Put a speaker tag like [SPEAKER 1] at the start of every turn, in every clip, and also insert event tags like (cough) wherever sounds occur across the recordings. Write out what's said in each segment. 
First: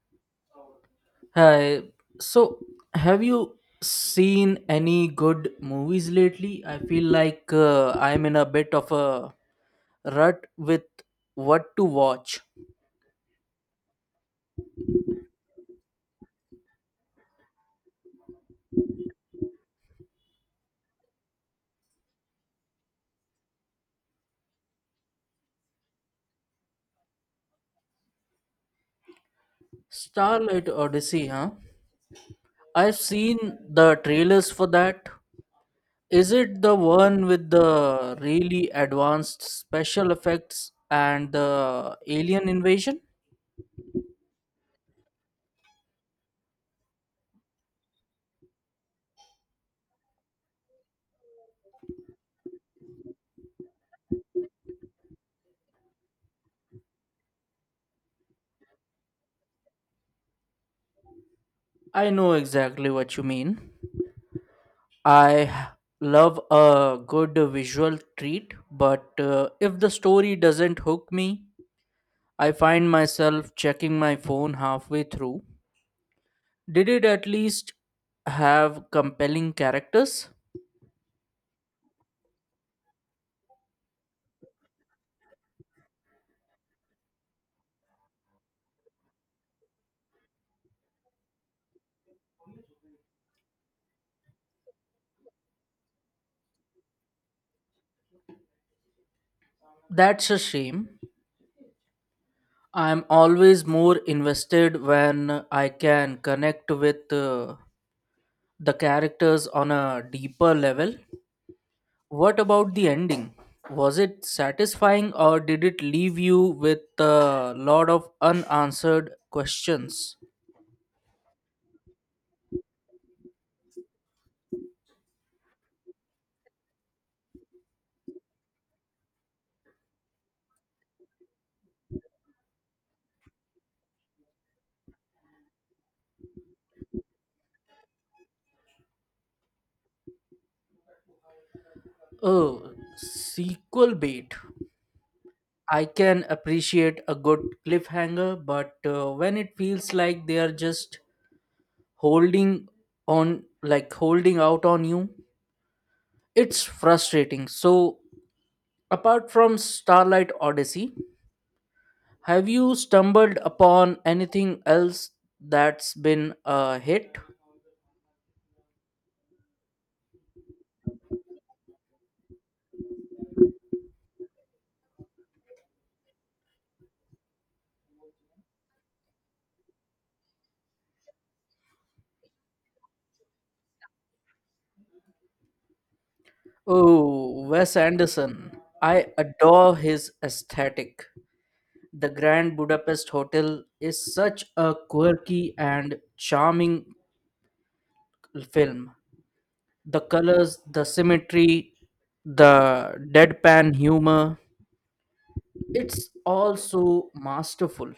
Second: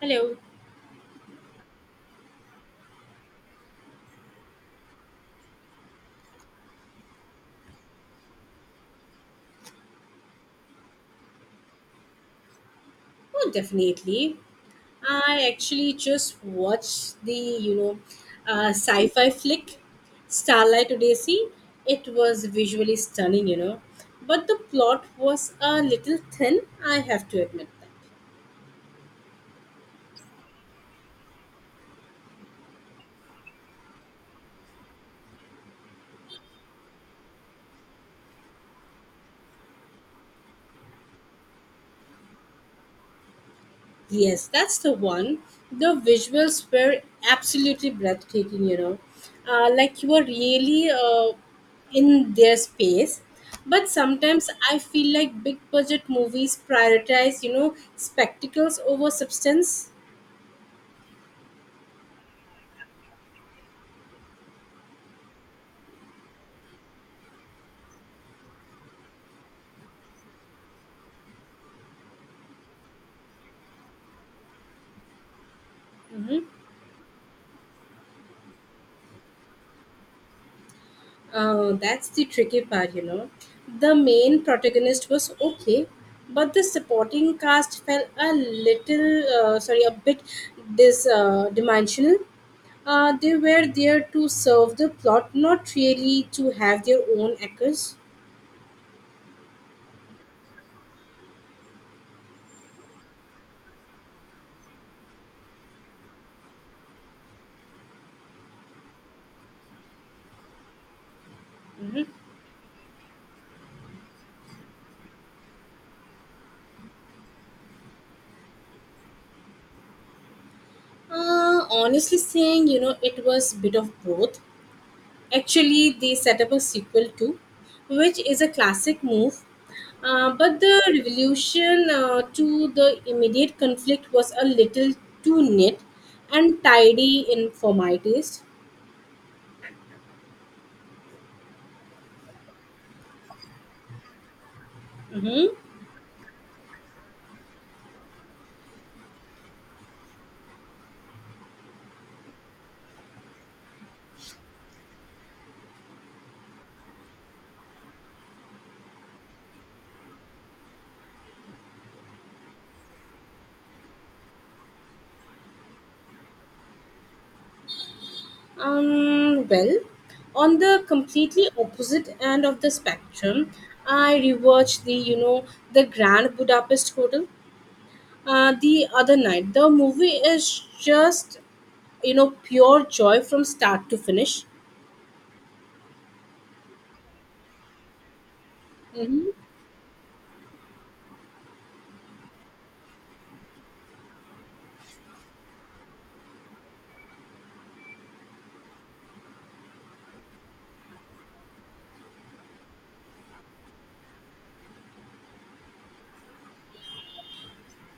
[SPEAKER 1] Hello.
[SPEAKER 2] Hi. So, have you seen any good movies lately? I feel like I'm in a bit of a rut with what to watch.
[SPEAKER 1] Oh, definitely. I actually just watched the, sci-fi flick, Starlight Odyssey. It was visually stunning, but the plot was a little thin, I have to admit that.
[SPEAKER 2] Starlight Odyssey, huh? I've seen the trailers for that. Is it the one with the really advanced special effects and the alien invasion?
[SPEAKER 1] Yes, that's the one. The visuals were absolutely breathtaking, you know. Like you were really in their space. But sometimes I feel like big budget movies prioritize, you know, spectacles over substance.
[SPEAKER 2] I know exactly what you mean. I h- love a good visual treat, but if the story doesn't hook me, I find myself checking my phone halfway through. Did it at least have compelling characters?
[SPEAKER 1] That's the tricky part, you know. The main protagonist was okay, but the supporting cast felt a little, a bit dis dimensional. They were there to serve the plot, not really to have their own echoes.
[SPEAKER 2] That's a shame. I'm always more invested when I can connect with the characters on a deeper level. What about the ending? Was it satisfying or did it leave you with a lot of unanswered questions?
[SPEAKER 1] Honestly saying, you know, it was bit of both. Actually, they set up a sequel too, which is a classic move. But the revolution to the immediate conflict was a little too neat and tidy in for my taste.
[SPEAKER 2] Oh, sequel bait.
[SPEAKER 1] hmm
[SPEAKER 2] I can appreciate a good cliffhanger, but when it feels like they are just holding on, like holding out on you, it's frustrating. So, apart from Starlight Odyssey, have you stumbled upon anything else that's been a hit?
[SPEAKER 1] well, on the completely opposite end of the spectrum, I rewatched the the Grand Budapest Hotel the other night. The movie is just you know pure joy from start to finish
[SPEAKER 2] Oh, Wes Anderson. I
[SPEAKER 1] hmm
[SPEAKER 2] adore his aesthetic. The Grand Budapest Hotel is such a quirky and charming film. The colors, the symmetry, the deadpan humor, it's all so masterful.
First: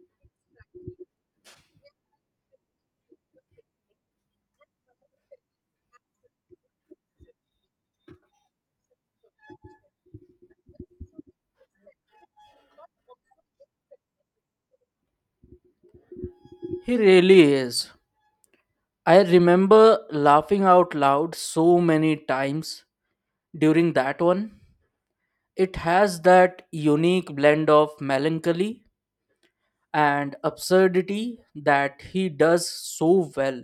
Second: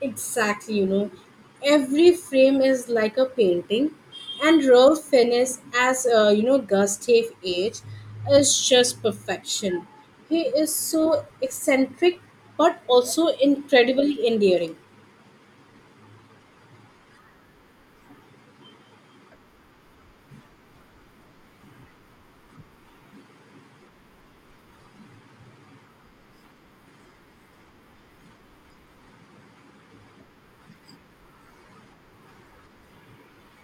[SPEAKER 1] Exactly, you know, every frame is like a painting, and Ralph Fiennes, as Gustave H, is just perfection. He is so eccentric but also incredibly endearing.
[SPEAKER 2] He really is. I remember laughing out loud so many times during that one. It has that unique blend of melancholy and absurdity that he does so well.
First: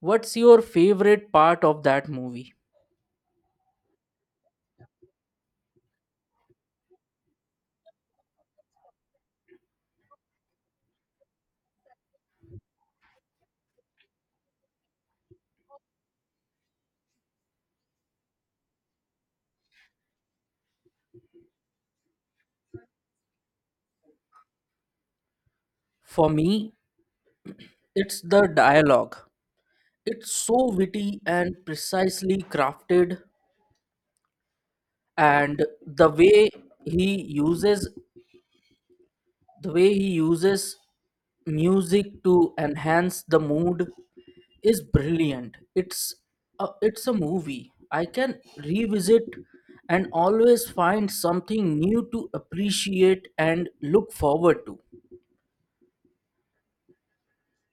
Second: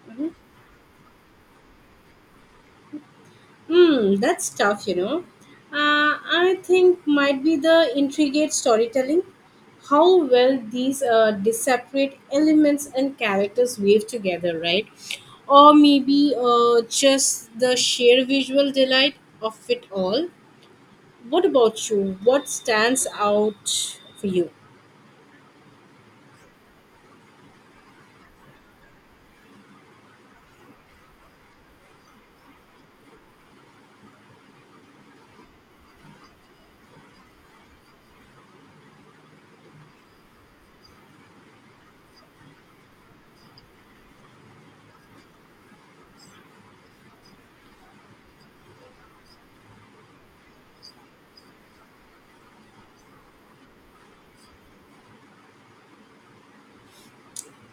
[SPEAKER 2] What's your favorite part of that movie?
[SPEAKER 1] Hmm, that's tough, you know. Uh, I think might be the intricate storytelling, how well these disparate elements and characters weave together, right? Or maybe just the sheer visual delight of it all. What about you? What stands out for you?
[SPEAKER 2] For me, it's the dialogue. It's so witty and precisely crafted, and the way he uses the way he uses music to enhance the mood is brilliant. It's it's a movie I can revisit and always find something new to appreciate and look forward to.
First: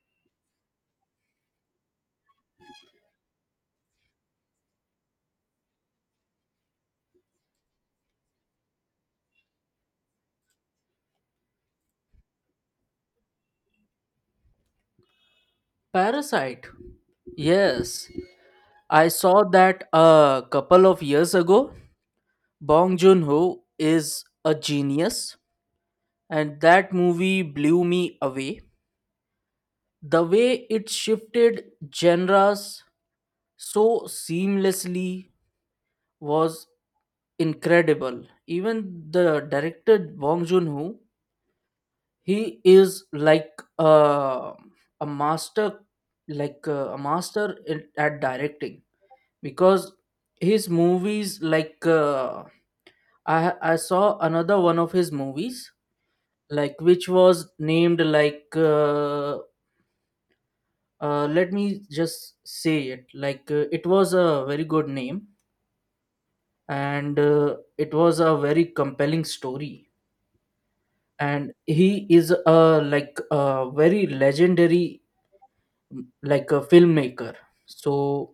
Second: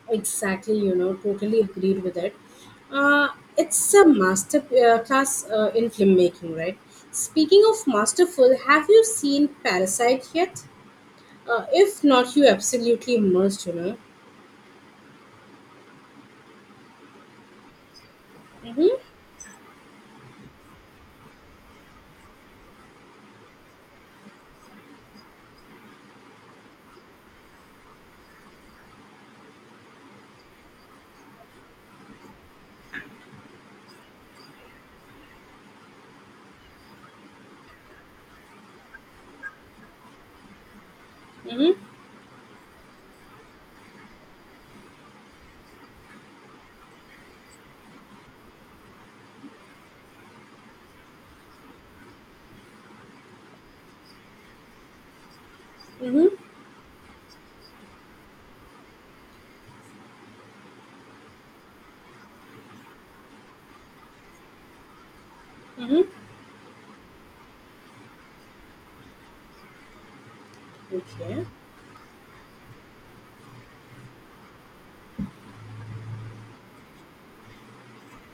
[SPEAKER 1] Exactly, you know, totally agreed with it. Uh, it's a master class in filmmaking, right? Speaking of masterful, have you seen Parasite yet? If not, you absolutely must, you know.
[SPEAKER 2] Parasite, yes,
[SPEAKER 1] Mm-hmm,
[SPEAKER 2] I saw that a couple of years ago. Bong Joon-ho is a genius, and that movie blew me away. The way it shifted genres so seamlessly was incredible. Even the director Bong Joon-ho,
[SPEAKER 1] mm-hmm,
[SPEAKER 2] he is like uh, a master, like at directing, because his movies like , I saw another one of his movies,
[SPEAKER 1] mm-hmm,
[SPEAKER 2] like, which was named like let me just say it. Like it was a very good name,
[SPEAKER 1] mm-hmm.
[SPEAKER 2] and it was a very compelling story,
[SPEAKER 1] Okay,
[SPEAKER 2] and he is a like a very legendary, like, a filmmaker. So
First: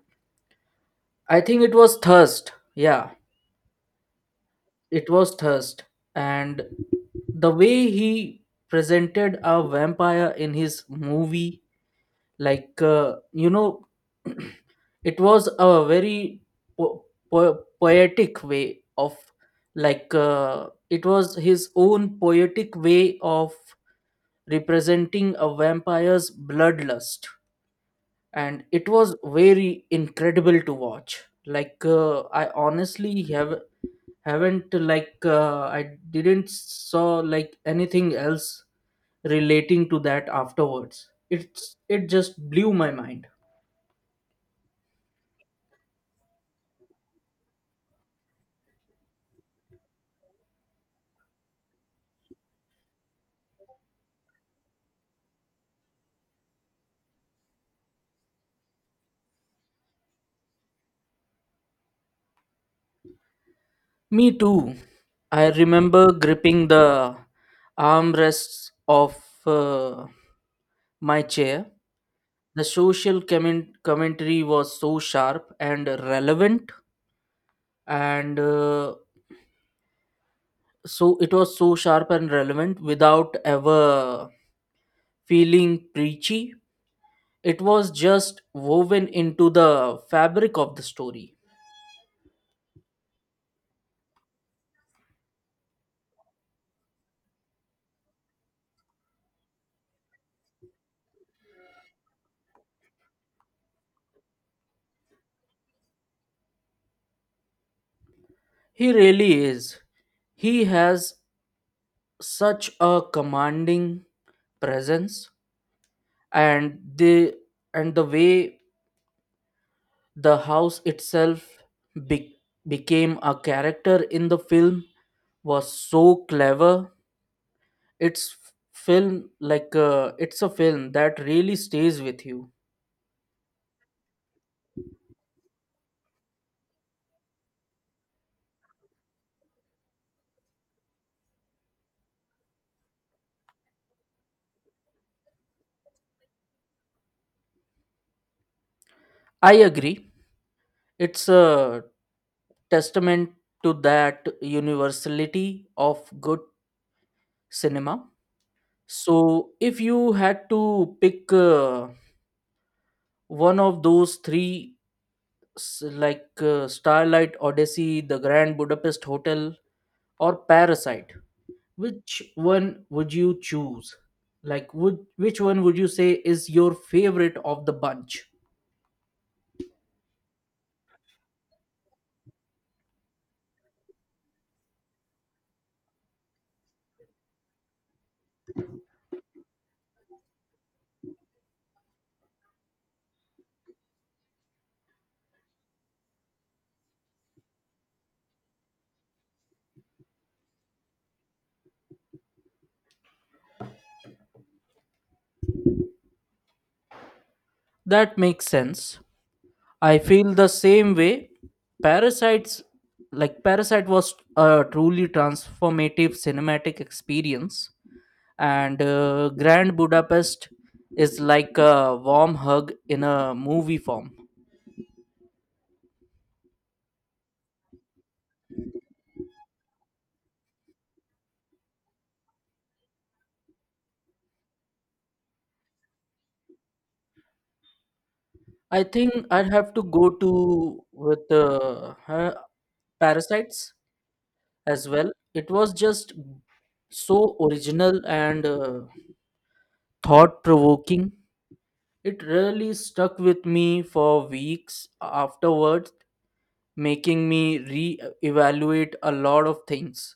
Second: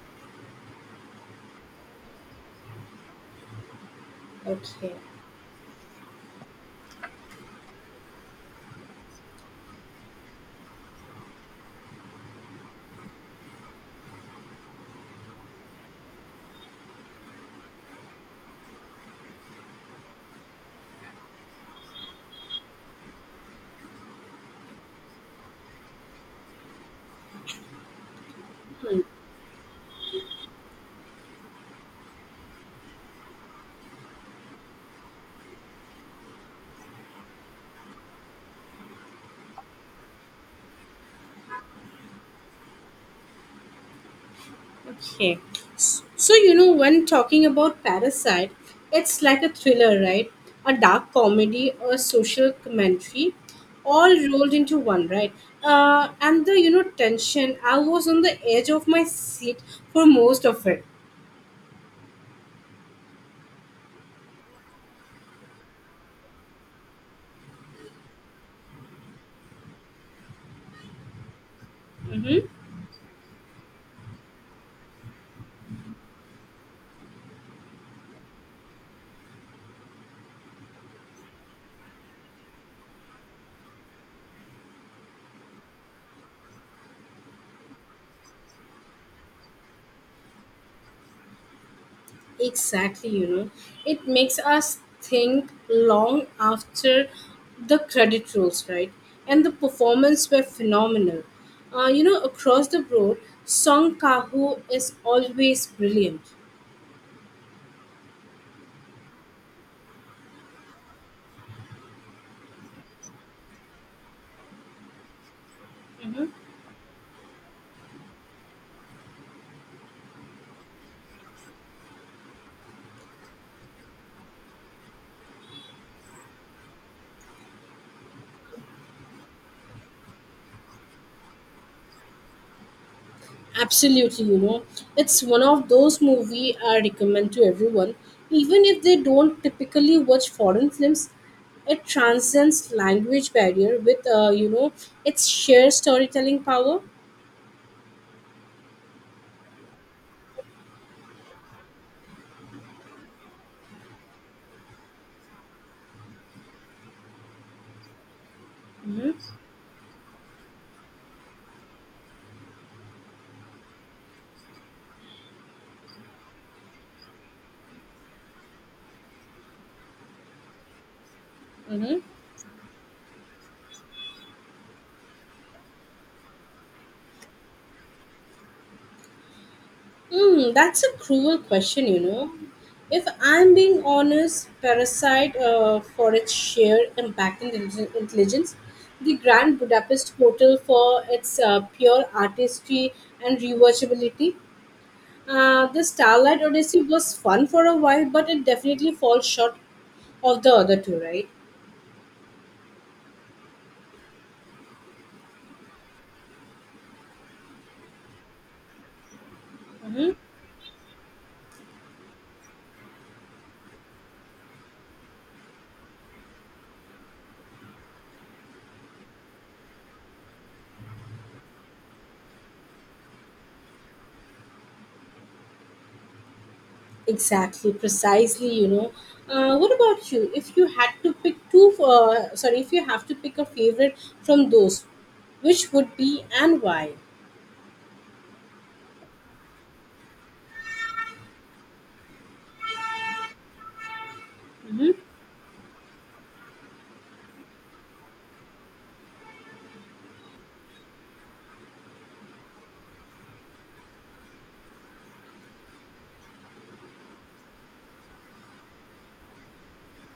[SPEAKER 2] I think it was Thirst. Yeah,
[SPEAKER 1] okay.
[SPEAKER 2] it was Thirst, and the way he presented a vampire in his movie, like you know, (clears throat) it was a very po- poetic way of, like it was his own poetic way of representing a vampire's bloodlust, and it was very incredible to watch. Like I honestly have haven't, like I didn't saw like anything else relating to that afterwards. It just blew my mind.
[SPEAKER 1] Okay. So, you know, when talking about Parasite, it's like a thriller, right? A dark comedy, a social commentary, all rolled into one, right? And the, you know, tension, I was on the edge of my seat for most of it.
[SPEAKER 2] Me too. I remember gripping the armrests of uh, my chair. The commentary was so sharp and relevant, and it was so sharp and relevant without ever feeling preachy. It was just woven into the fabric of the story.
[SPEAKER 1] Exactly, you know, it makes us think long after the credit rolls, right? And the performance were phenomenal. You know, across the board, Song Kaho is always brilliant.
[SPEAKER 2] He really is. He has such a commanding presence, and the way the house itself be, became a character in the film was so clever. It's a film that really stays with you.
[SPEAKER 1] Absolutely, you know, it's one of those movie I recommend to everyone, even if they don't typically watch foreign films. It transcends language barrier with, you know, its sheer storytelling power.
[SPEAKER 2] I agree, it's a testament to that universality of good cinema. So
[SPEAKER 1] hmm
[SPEAKER 2] if you had to pick one of those three, Starlight Odyssey, The Grand Budapest Hotel, or Parasite.
[SPEAKER 1] hmm
[SPEAKER 2] Which one would you choose? Like, would which one would you say is your favorite of the bunch?
[SPEAKER 1] Hmm, that's a cruel question, you know. If I'm being honest, Parasite, for its sheer impact and intelligence, the Grand Budapest Hotel for its pure artistry and rewatchability, the Starlight Odyssey was fun for a while, but it definitely falls short of the other two, right?
[SPEAKER 2] That makes sense. I feel the same way. Parasites, like Parasite, was a truly transformative cinematic experience, and Grand Budapest is like a warm hug in a movie form.
[SPEAKER 1] Exactly, precisely, you know. What about you? If you had to pick two, if you have to pick a favorite from those, which would be and why?
[SPEAKER 2] I think I'd have to go to with Parasites as well. It was just so original and thought provoking. It really stuck with me for weeks afterwards, making me re evaluate a lot of things.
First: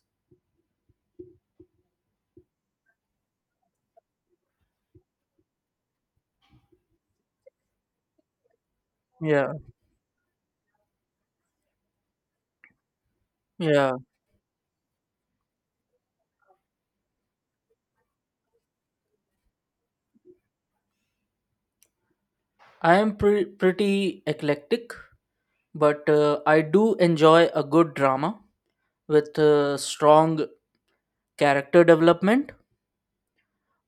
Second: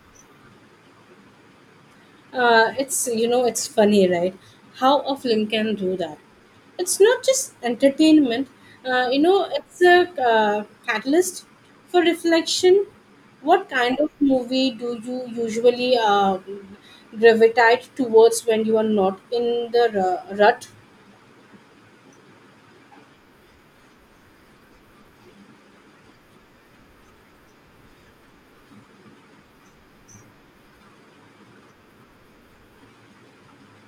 [SPEAKER 1] It's, you know, it's funny, right? How a film can do that. It's not just entertainment, you know,
[SPEAKER 2] Yeah,
[SPEAKER 1] it's a catalyst for reflection. What
[SPEAKER 2] yeah.
[SPEAKER 1] kind of movie do you usually gravitate towards when you are not in the rut?
[SPEAKER 2] I am pretty eclectic, but I do enjoy a good drama with strong character development.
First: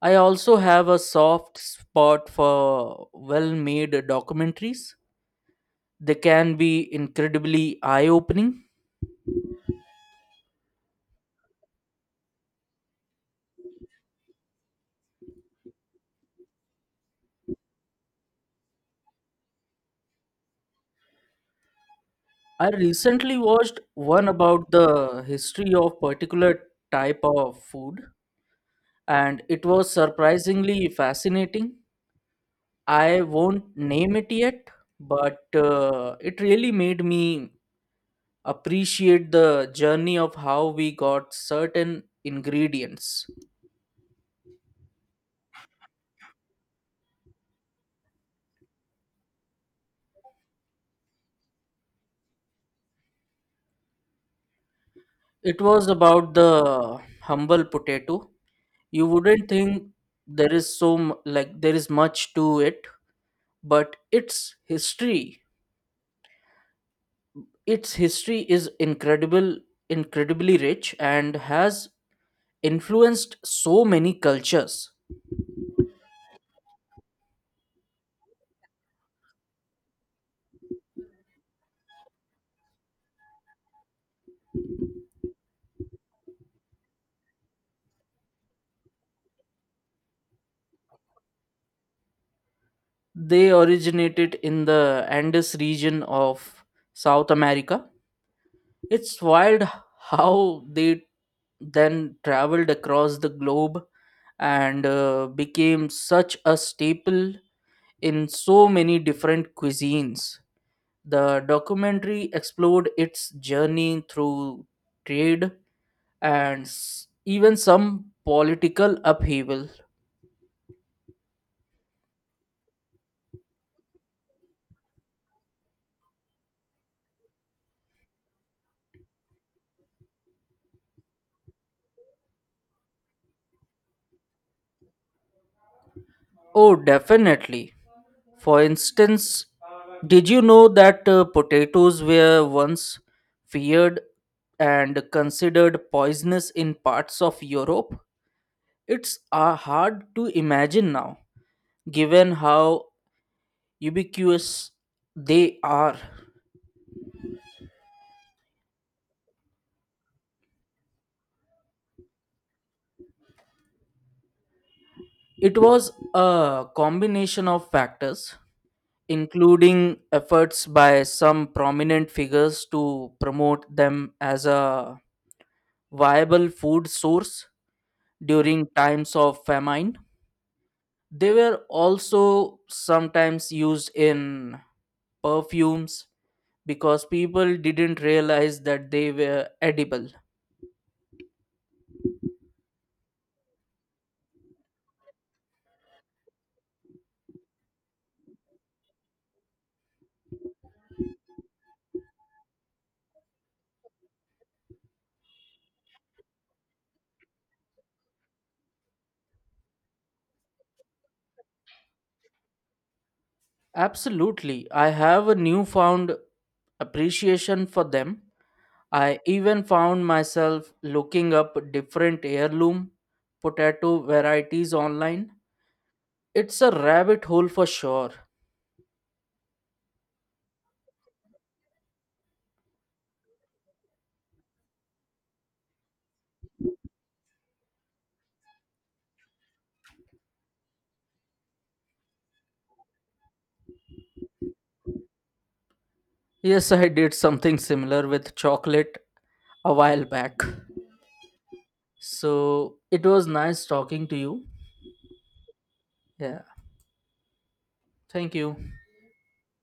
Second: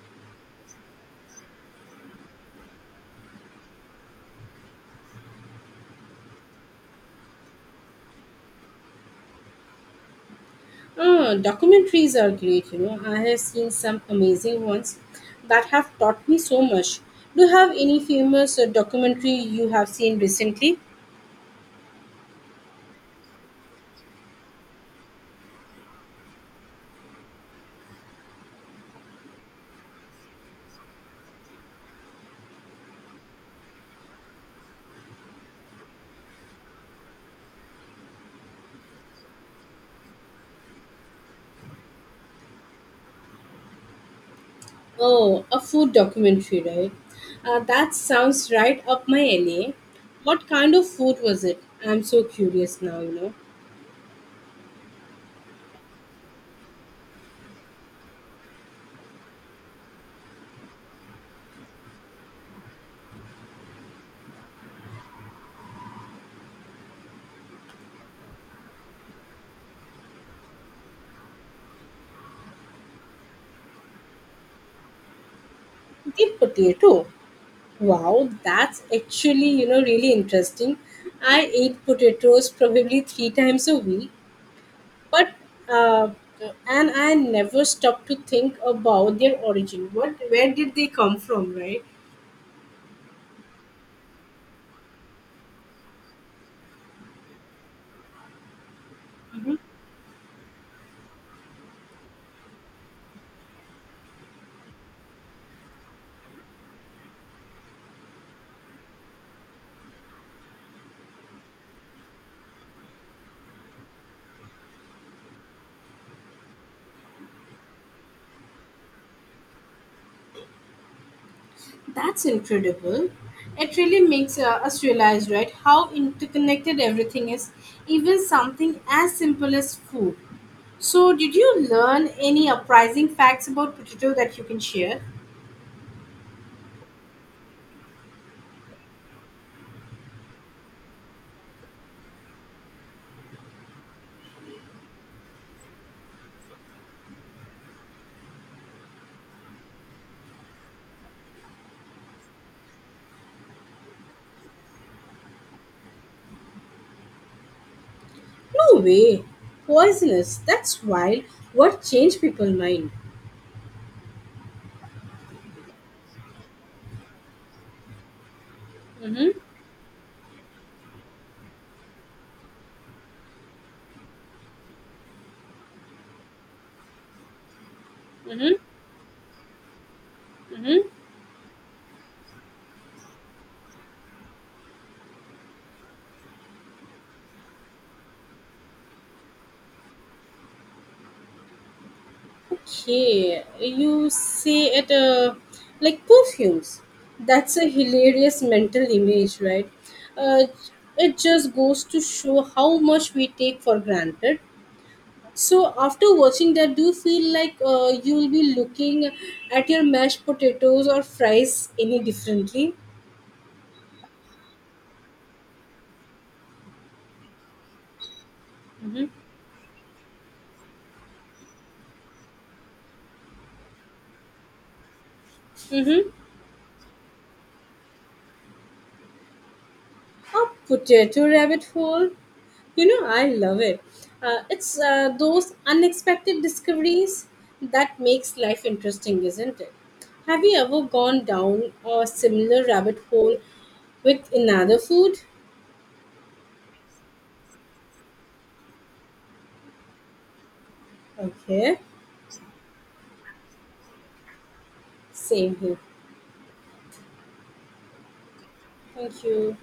[SPEAKER 2] I also have a soft spot for well made documentaries. They can be incredibly eye opening.
[SPEAKER 1] Ah, documentaries are great, you know. I have seen some amazing ones that have taught me so much. Do you have any famous documentary you have seen recently?
[SPEAKER 2] I recently watched one about the history of particular type of food, and it was surprisingly fascinating. I won't name it yet, but it really made me appreciate the journey of how we got certain ingredients.
[SPEAKER 1] Oh, a food documentary, right? That sounds right up my alley. What kind of food was it? I'm so curious now, you know.
[SPEAKER 2] It was about the humble potato. You wouldn't think there is there is much to it, but history its history is incredible incredibly rich and has influenced so many cultures.
[SPEAKER 1] The potato. Wow, that's actually, you know, really interesting. I ate potatoes probably 3 times a week, but uh, and I never stopped to think about their origin. What, where did they come from, right?
[SPEAKER 2] They originated in the Andes region of South America. It's wild how they then traveled across the globe and became such a staple in so many different cuisines. The documentary explored its journey through trade and even some political upheaval.
[SPEAKER 1] That's incredible. It really makes us realize, right, how interconnected everything is, even something as simple as food. So did you learn any surprising facts about potato that you can share?
[SPEAKER 2] Oh, definitely. For instance, did you know that potatoes were once feared and considered poisonous in parts of Europe? It's hard to imagine now, given how ubiquitous they are.
[SPEAKER 1] No way. Poisonous, that's wild. What changed people's mind?
[SPEAKER 2] It was a combination of factors,
[SPEAKER 1] Mm-hmm,
[SPEAKER 2] including efforts by some prominent figures to promote them as a viable food source
[SPEAKER 1] mm-hmm,
[SPEAKER 2] during times of famine.
[SPEAKER 1] mm-hmm.
[SPEAKER 2] They were also sometimes used in perfumes because people didn't realize that they were edible.
[SPEAKER 1] Okay, you see it like perfumes. That's a hilarious mental image, right? Uh, it just goes to show how much we take for granted. So after watching that, do you feel like you will be looking at your mashed potatoes or fries any differently?
[SPEAKER 2] Absolutely. I have a newfound appreciation for them. I even found myself looking up different heirloom potato varieties online.
[SPEAKER 1] Mm-hmm.
[SPEAKER 2] It's a rabbit hole for sure.
[SPEAKER 1] A potato rabbit hole? You know, I love it. It's those unexpected discoveries that makes life interesting, isn't it? Have you ever gone down a similar rabbit hole with another food?
[SPEAKER 2] Yes, I did something similar with chocolate a while back.
[SPEAKER 1] Okay,
[SPEAKER 2] So it was nice talking to you.
[SPEAKER 1] same here.
[SPEAKER 2] Yeah. Thank you.
[SPEAKER 1] Thank you.